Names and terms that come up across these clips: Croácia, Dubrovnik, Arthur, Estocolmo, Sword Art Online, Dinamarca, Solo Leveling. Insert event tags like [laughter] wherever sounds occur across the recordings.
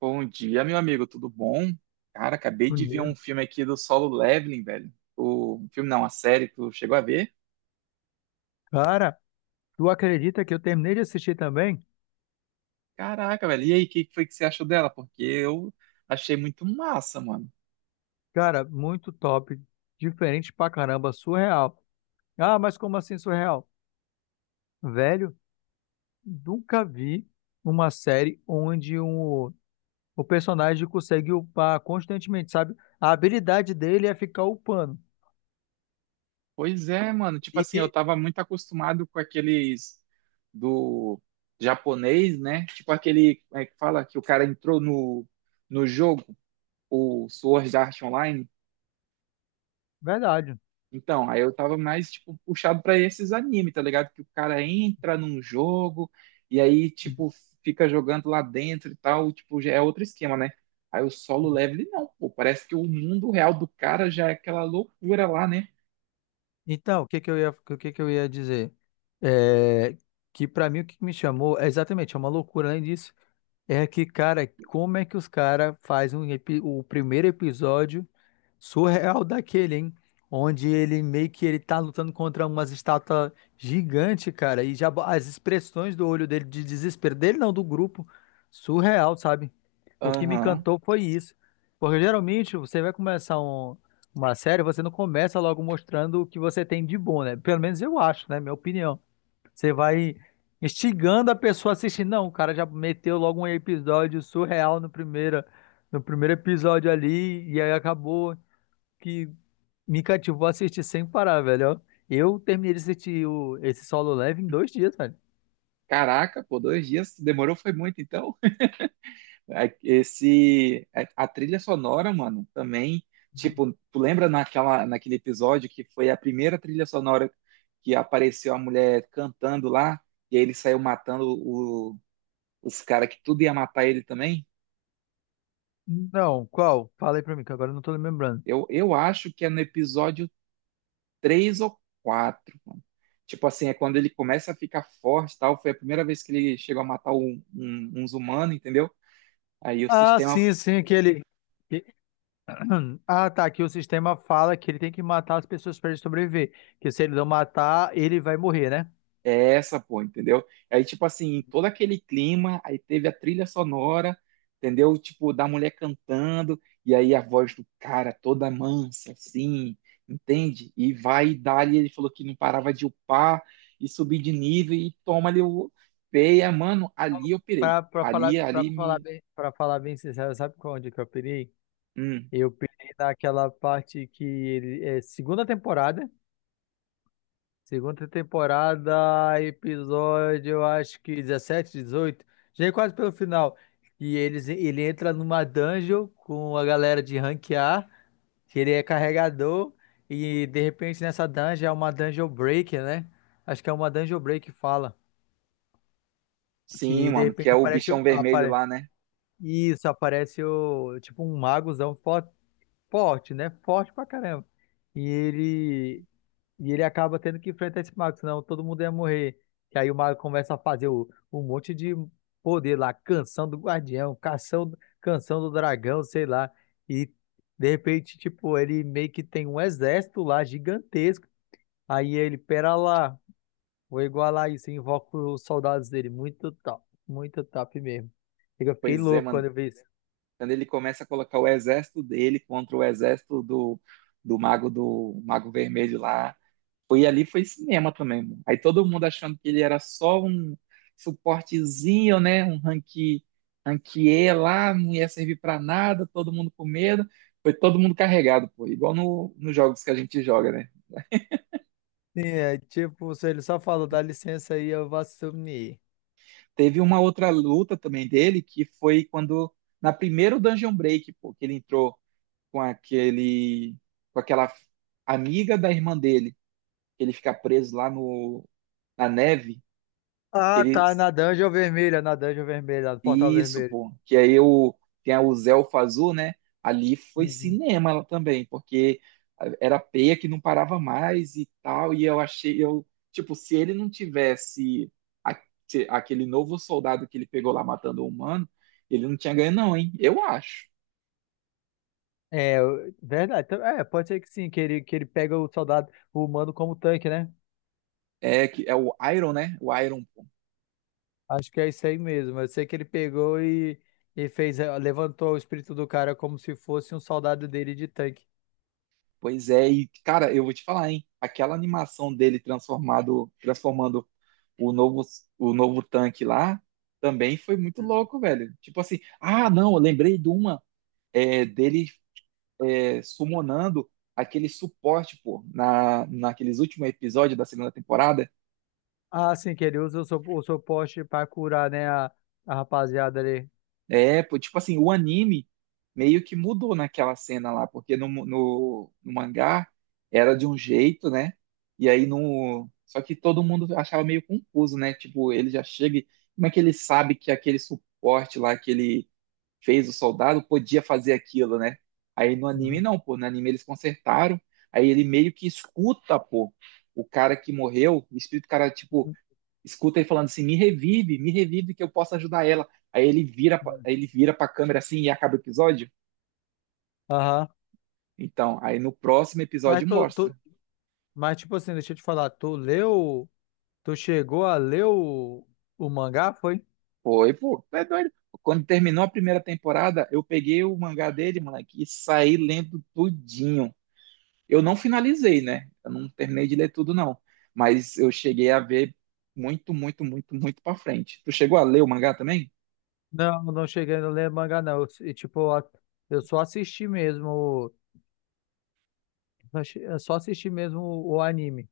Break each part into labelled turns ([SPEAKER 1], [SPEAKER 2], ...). [SPEAKER 1] Bom dia, meu amigo, tudo bom? Cara, acabei de ver um
[SPEAKER 2] Maneiro.
[SPEAKER 1] filme aqui do Solo Leveling, velho. O um filme não, uma série, tu chegou a ver?
[SPEAKER 2] Cara, tu acredita que eu terminei de assistir também?
[SPEAKER 1] Caraca, velho, e aí, o que que foi que você achou dela? Porque eu achei muito massa, mano.
[SPEAKER 2] Cara, muito top. Diferente pra caramba, surreal. Ah, mas como assim surreal? Velho, nunca vi uma série onde o personagem consegue upar constantemente, sabe? A habilidade dele é ficar upando.
[SPEAKER 1] Pois é, mano, tipo
[SPEAKER 2] E
[SPEAKER 1] assim,
[SPEAKER 2] que,
[SPEAKER 1] eu tava muito acostumado com aqueles do japonês, né? Tipo aquele, como é que fala, que o cara entrou no jogo, o Sword Art Online.
[SPEAKER 2] verdade.
[SPEAKER 1] Então, aí eu tava mais, tipo, puxado pra esses anime, tá ligado? Que o cara entra num jogo e aí, tipo, fica jogando lá dentro e tal, tipo, já é outro esquema, né? Aí o solo level, não, pô, parece que o mundo real do cara já é aquela loucura lá, né?
[SPEAKER 2] Então, o que que eu ia dizer? É, que pra mim o que me chamou, é exatamente, é uma loucura além disso. É que, cara, como é que os caras fazem o primeiro episódio surreal daquele, hein? Onde ele meio que ele tá lutando contra umas estátuas gigantes, cara, e as expressões do olho dele, de desespero dele, não, do grupo, surreal, sabe? O que me
[SPEAKER 1] Aham.
[SPEAKER 2] encantou foi isso. Porque geralmente você vai começar uma série, você não começa logo mostrando o que você tem de bom, né? Pelo menos eu acho, né? Minha opinião. Você vai instigando a pessoa a assistir. Não, o cara já meteu logo um episódio surreal no primeiro episódio ali, e aí acabou que me cativou a assistir sem parar, velho. Ó. Eu terminei de assistir esse Solo Leveling em 2 dias, velho.
[SPEAKER 1] Caraca, pô, 2 dias demorou, foi muito, então. É, esse, é, a trilha sonora, mano, também, tipo, tu lembra naquele episódio que foi a primeira trilha sonora que apareceu a mulher cantando lá, e aí ele saiu matando os caras que tudo ia matar ele também?
[SPEAKER 2] Não, qual? Fala aí pra mim, que agora eu não tô lembrando.
[SPEAKER 1] Eu acho que é no episódio 3 ou 4, mano. Tipo assim, é quando ele começa a ficar forte e tal, foi a primeira vez que ele chegou a matar um, uns humanos, entendeu? Aí o
[SPEAKER 2] Ah,
[SPEAKER 1] sistema.
[SPEAKER 2] sim, sim, que- [clears throat] Ah, tá. Que o sistema fala que ele tem que matar as pessoas para ele sobreviver. Que se ele não matar, ele vai morrer, né?
[SPEAKER 1] É essa, pô, entendeu? Aí, tipo assim, em todo aquele clima, aí teve a trilha sonora, entendeu? Tipo, da mulher cantando, e aí a voz do cara toda mansa, assim, entende? E vai dar, ele falou que não parava de upar e subir de nível e toma ali o peia, mano, ali eu pirei.
[SPEAKER 2] Pra,
[SPEAKER 1] Ali, ali me.
[SPEAKER 2] pra falar bem sincero, sabe onde que eu pirei?
[SPEAKER 1] Hum,
[SPEAKER 2] Eu pirei naquela parte que ele é segunda temporada, episódio, eu acho que 17 18 já é quase pelo final. Ele entra numa dungeon com a galera de rank A, que ele é carregador, e de repente nessa dungeon é uma dungeon break, né? Acho que é uma dungeon break que fala.
[SPEAKER 1] sim,
[SPEAKER 2] Que de
[SPEAKER 1] mano, que é
[SPEAKER 2] repente
[SPEAKER 1] o
[SPEAKER 2] aparece.
[SPEAKER 1] bichão vermelho lá, né?
[SPEAKER 2] Isso, aparece tipo um magozão forte, forte, né? Forte pra caramba. E ele, e ele acaba tendo que enfrentar esse mago, senão todo mundo ia morrer. E aí o mago começa a fazer um monte de poder lá, canção, canção do dragão, sei lá. E de repente, tipo, ele meio que tem um exército lá gigantesco. Aí ele, pera lá, vou igualar isso, invoca os soldados dele. Muito top mesmo. Eu fiquei
[SPEAKER 1] Pois é,
[SPEAKER 2] louco quando
[SPEAKER 1] mano.
[SPEAKER 2] eu vi isso.
[SPEAKER 1] Quando ele começa a colocar o exército dele contra o exército do, do mago vermelho lá. Foi ali, foi cinema também, mano. Aí todo mundo achando que ele era só um suportezinho, né? Um ranqui, ranquier lá, não ia servir pra nada, todo mundo com medo. Foi todo mundo carregado, pô. Igual no, nos jogos que a gente joga, né?
[SPEAKER 2] Sim, é tipo, se ele só falou, dá licença aí, eu vou assumir.
[SPEAKER 1] Teve uma outra luta também dele, que foi quando, na primeira Dungeon Break, pô, que ele entrou com aquele, com aquela amiga da irmã dele, que ele fica preso lá no, na neve, que
[SPEAKER 2] Ah,
[SPEAKER 1] ele.
[SPEAKER 2] tá, na dungeon vermelha, no portal
[SPEAKER 1] Isso,
[SPEAKER 2] vermelho.
[SPEAKER 1] pô. Que aí eu, tem o Zé Fazul, né? Ali foi
[SPEAKER 2] Uhum.
[SPEAKER 1] cinema ela também, porque era peia que não parava mais e tal. E eu achei, eu, tipo, se ele não tivesse a- aquele novo soldado que ele pegou lá matando o humano, ele não tinha ganho, não, hein? Eu acho.
[SPEAKER 2] Verdade. Então, pode ser que sim, que ele pega o soldado o humano como tanque, né?
[SPEAKER 1] É, que é o Iron, né? O Iron, pô.
[SPEAKER 2] Acho que é isso aí mesmo. Eu sei que ele pegou e fez, levantou o espírito do cara como se fosse um soldado dele de tanque.
[SPEAKER 1] Pois é, e cara, eu vou te falar, hein? Aquela animação dele transformado, transformando o novo, o novo tanque lá também foi muito louco, velho. Tipo assim, ah, não, eu lembrei de uma dele summonando aquele suporte, pô, na, naqueles últimos episódios da segunda temporada.
[SPEAKER 2] Ah, sim, que ele usa o suporte pra curar, né, a rapaziada ali.
[SPEAKER 1] É, pô, tipo assim, o anime meio que mudou naquela cena lá, porque no, no mangá era de um jeito, né? E aí no. Só que todo mundo achava meio confuso, né? Tipo, ele já chega. Como é que ele sabe que aquele suporte lá, aquele fez o soldado, podia fazer aquilo, né? Aí no anime
[SPEAKER 2] Uhum.
[SPEAKER 1] não, pô, no anime eles consertaram, aí ele meio que escuta, pô, o cara que morreu, o espírito do cara, tipo, escuta ele falando assim, me revive que eu posso ajudar ela. Aí ele vira,
[SPEAKER 2] Uhum.
[SPEAKER 1] aí ele vira pra câmera assim e acaba o episódio.
[SPEAKER 2] Aham.
[SPEAKER 1] Então, aí no próximo
[SPEAKER 2] Mas
[SPEAKER 1] episódio
[SPEAKER 2] tu,
[SPEAKER 1] mostra.
[SPEAKER 2] tu, Mas, tipo assim, deixa eu te falar, tu chegou a ler o mangá, foi?
[SPEAKER 1] Foi, pô, é doido. Quando terminou a primeira temporada, eu peguei o mangá dele, moleque, e saí lendo tudinho. Eu não finalizei, né? Eu não terminei de ler tudo, não. Mas eu cheguei a ver muito, muito, muito, muito pra frente. Tu chegou a ler o mangá também?
[SPEAKER 2] Não, não cheguei a ler mangá, não. Eu, e, tipo, a- eu só assisti mesmo, o eu só assisti mesmo o anime,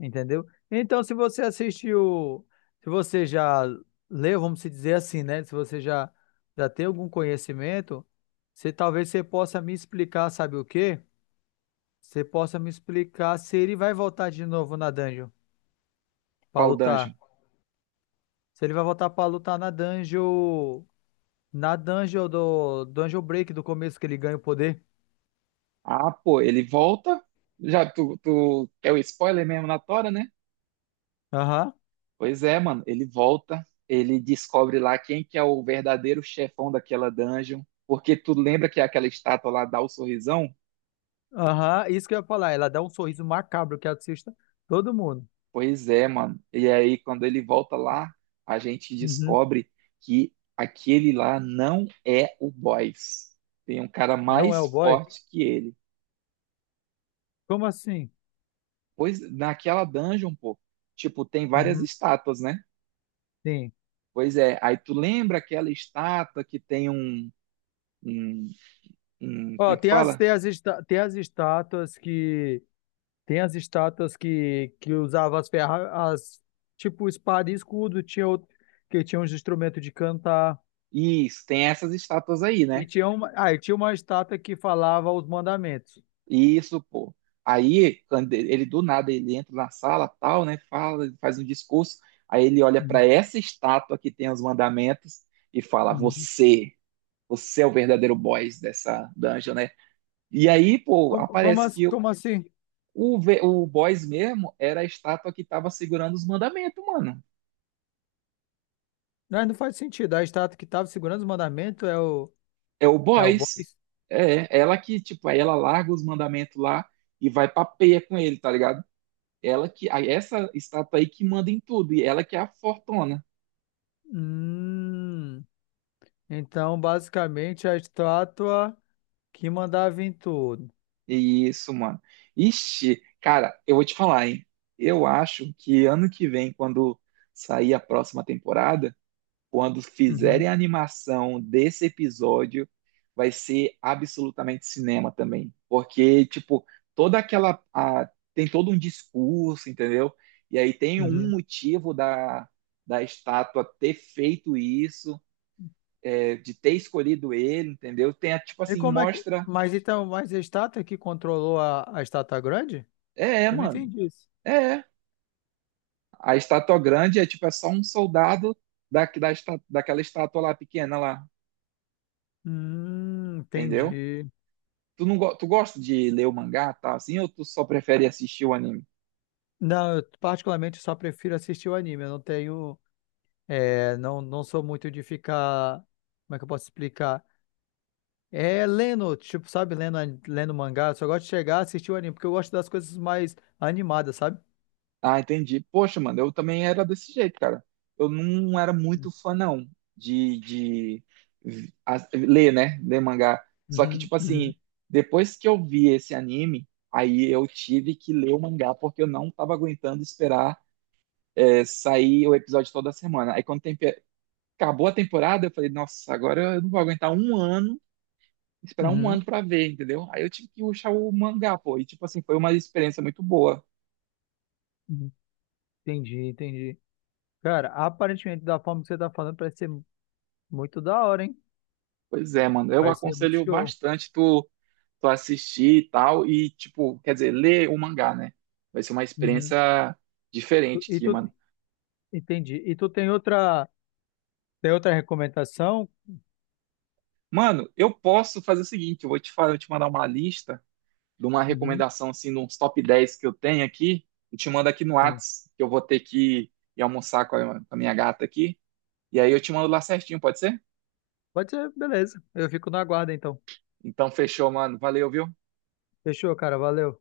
[SPEAKER 2] entendeu? Então, se você assistiu, se você já leu, vamos se dizer assim, né? Se você já, já tem algum conhecimento, você talvez você possa me explicar, sabe o quê? Você possa me explicar se ele vai voltar de novo na dungeon pra
[SPEAKER 1] Qual
[SPEAKER 2] lutar.
[SPEAKER 1] dungeon?
[SPEAKER 2] Se ele vai voltar pra lutar na dungeon. Na dungeon do Dungeon Break do começo que ele ganha o poder.
[SPEAKER 1] Ah, pô, ele volta. Já tu é o spoiler mesmo na tora, né?
[SPEAKER 2] Aham.
[SPEAKER 1] Pois é, mano. Ele volta. Ele descobre lá quem que é o verdadeiro chefão daquela dungeon. Porque tu lembra que é aquela estátua lá dá o sorrisão?
[SPEAKER 2] Aham. Isso que eu ia falar. Ela dá um sorriso macabro que assista todo mundo.
[SPEAKER 1] Pois é, mano. E aí, quando ele volta lá, a gente
[SPEAKER 2] Uhum.
[SPEAKER 1] descobre que aquele lá não é o boss. Tem um cara
[SPEAKER 2] Não é
[SPEAKER 1] mais
[SPEAKER 2] o boy?
[SPEAKER 1] forte que ele.
[SPEAKER 2] Como assim?
[SPEAKER 1] Pois naquela dungeon, pô, tipo, tem várias
[SPEAKER 2] Uhum.
[SPEAKER 1] estátuas, né?
[SPEAKER 2] Sim.
[SPEAKER 1] Pois é. Aí tu lembra aquela estátua que tem um, um, como
[SPEAKER 2] Ó,
[SPEAKER 1] é que
[SPEAKER 2] tem as,
[SPEAKER 1] fala?
[SPEAKER 2] tem as, esta- tem as estátuas que. Tem as estátuas que usava as ferras. Tipo espada e escudo. Tinha outro, que tinha uns instrumentos de cantar.
[SPEAKER 1] Isso, tem essas estátuas aí, né?
[SPEAKER 2] E tinha uma estátua que falava os mandamentos.
[SPEAKER 1] Isso, pô. Aí, quando ele do nada, ele entra na sala, tal, né? Fala, faz um discurso. Aí ele olha
[SPEAKER 2] Uhum.
[SPEAKER 1] para essa estátua que tem os mandamentos e fala:
[SPEAKER 2] Uhum.
[SPEAKER 1] você, você é o verdadeiro boss dessa dungeon, né? E aí, pô, aparece que
[SPEAKER 2] Como assim?
[SPEAKER 1] o, o boss mesmo era a estátua que tava segurando os mandamentos, mano.
[SPEAKER 2] Não, não faz sentido. A estátua que estava segurando os mandamentos
[SPEAKER 1] É o
[SPEAKER 2] é o boi?
[SPEAKER 1] boss. É, ela que, tipo, aí ela larga os mandamentos lá e vai pra peia com ele, tá ligado? Ela que, aí essa estátua aí que manda em tudo, e ela que é a fortuna.
[SPEAKER 2] Hum, então, basicamente, a estátua que mandava em tudo.
[SPEAKER 1] Isso, mano. Ixi, cara, eu vou te falar, hein? Eu acho que ano que vem, quando sair a próxima temporada, quando
[SPEAKER 2] Uhum,
[SPEAKER 1] fizerem a animação desse episódio, vai ser absolutamente cinema também. Porque, tipo, toda aquela. Tem todo um discurso, entendeu? E aí tem um
[SPEAKER 2] uhum.
[SPEAKER 1] motivo da, da estátua ter feito isso, é, de ter escolhido ele, entendeu? Tem, tipo
[SPEAKER 2] E
[SPEAKER 1] assim,
[SPEAKER 2] como é que.
[SPEAKER 1] mostra.
[SPEAKER 2] Mas então, mas a estátua que controlou a estátua grande?
[SPEAKER 1] É, é,
[SPEAKER 2] Eu não
[SPEAKER 1] mano.
[SPEAKER 2] entendi isso.
[SPEAKER 1] É, é. A estátua grande é tipo, é só um soldado da, daquela estátua lá pequena lá, entendeu?
[SPEAKER 2] Entendi.
[SPEAKER 1] Tu não go- Tu gosta de ler o mangá, tá? Assim, ou tu só prefere assistir o anime?
[SPEAKER 2] Não, eu particularmente só prefiro assistir o anime. Eu não tenho. Não, não sou muito de ficar. Como é que eu posso explicar? É lendo, tipo, sabe, lendo mangá, eu só gosto de chegar, assistir o anime, porque eu gosto das coisas mais animadas, sabe?
[SPEAKER 1] Ah, entendi. Poxa, mano, eu também era desse jeito, cara. Eu não era muito fã, não, de, de ler, né? Ler mangá. Só que,
[SPEAKER 2] Uhum,
[SPEAKER 1] tipo
[SPEAKER 2] uhum,
[SPEAKER 1] assim, depois que eu vi esse anime, aí eu tive que ler o mangá, porque eu não tava aguentando esperar sair o episódio toda semana. Aí quando tem acabou a temporada, eu falei, nossa, agora eu não vou aguentar um ano, esperar um
[SPEAKER 2] uhum,
[SPEAKER 1] ano pra ver, entendeu? Aí eu tive que rushar o mangá, pô, e tipo assim, foi uma experiência muito boa.
[SPEAKER 2] uhum. Entendi, entendi. Cara, aparentemente, da forma que você tá falando, parece ser muito da hora, hein?
[SPEAKER 1] Pois é, mano, eu
[SPEAKER 2] Parece ser muito
[SPEAKER 1] aconselho
[SPEAKER 2] show.
[SPEAKER 1] bastante tu, tu assistir e tal, e tipo, quer dizer, ler o mangá, né? Vai ser uma
[SPEAKER 2] Uhum.
[SPEAKER 1] experiência
[SPEAKER 2] Tu-
[SPEAKER 1] diferente
[SPEAKER 2] E
[SPEAKER 1] aqui,
[SPEAKER 2] tu,
[SPEAKER 1] mano.
[SPEAKER 2] entendi. E tu tem tem outra recomendação?
[SPEAKER 1] Mano, eu posso fazer o seguinte, eu vou te falar, eu te mandar uma lista de uma
[SPEAKER 2] Uhum,
[SPEAKER 1] recomendação, assim, de uns top 10 que eu tenho aqui, eu te mando aqui no
[SPEAKER 2] sim.
[SPEAKER 1] Whats, que eu vou ter que ir almoçar com a minha gata aqui. E aí eu te mando lá certinho, pode ser?
[SPEAKER 2] Pode ser, beleza. Eu fico na guarda, então.
[SPEAKER 1] Então fechou, mano. Valeu, viu?
[SPEAKER 2] Fechou, cara, valeu.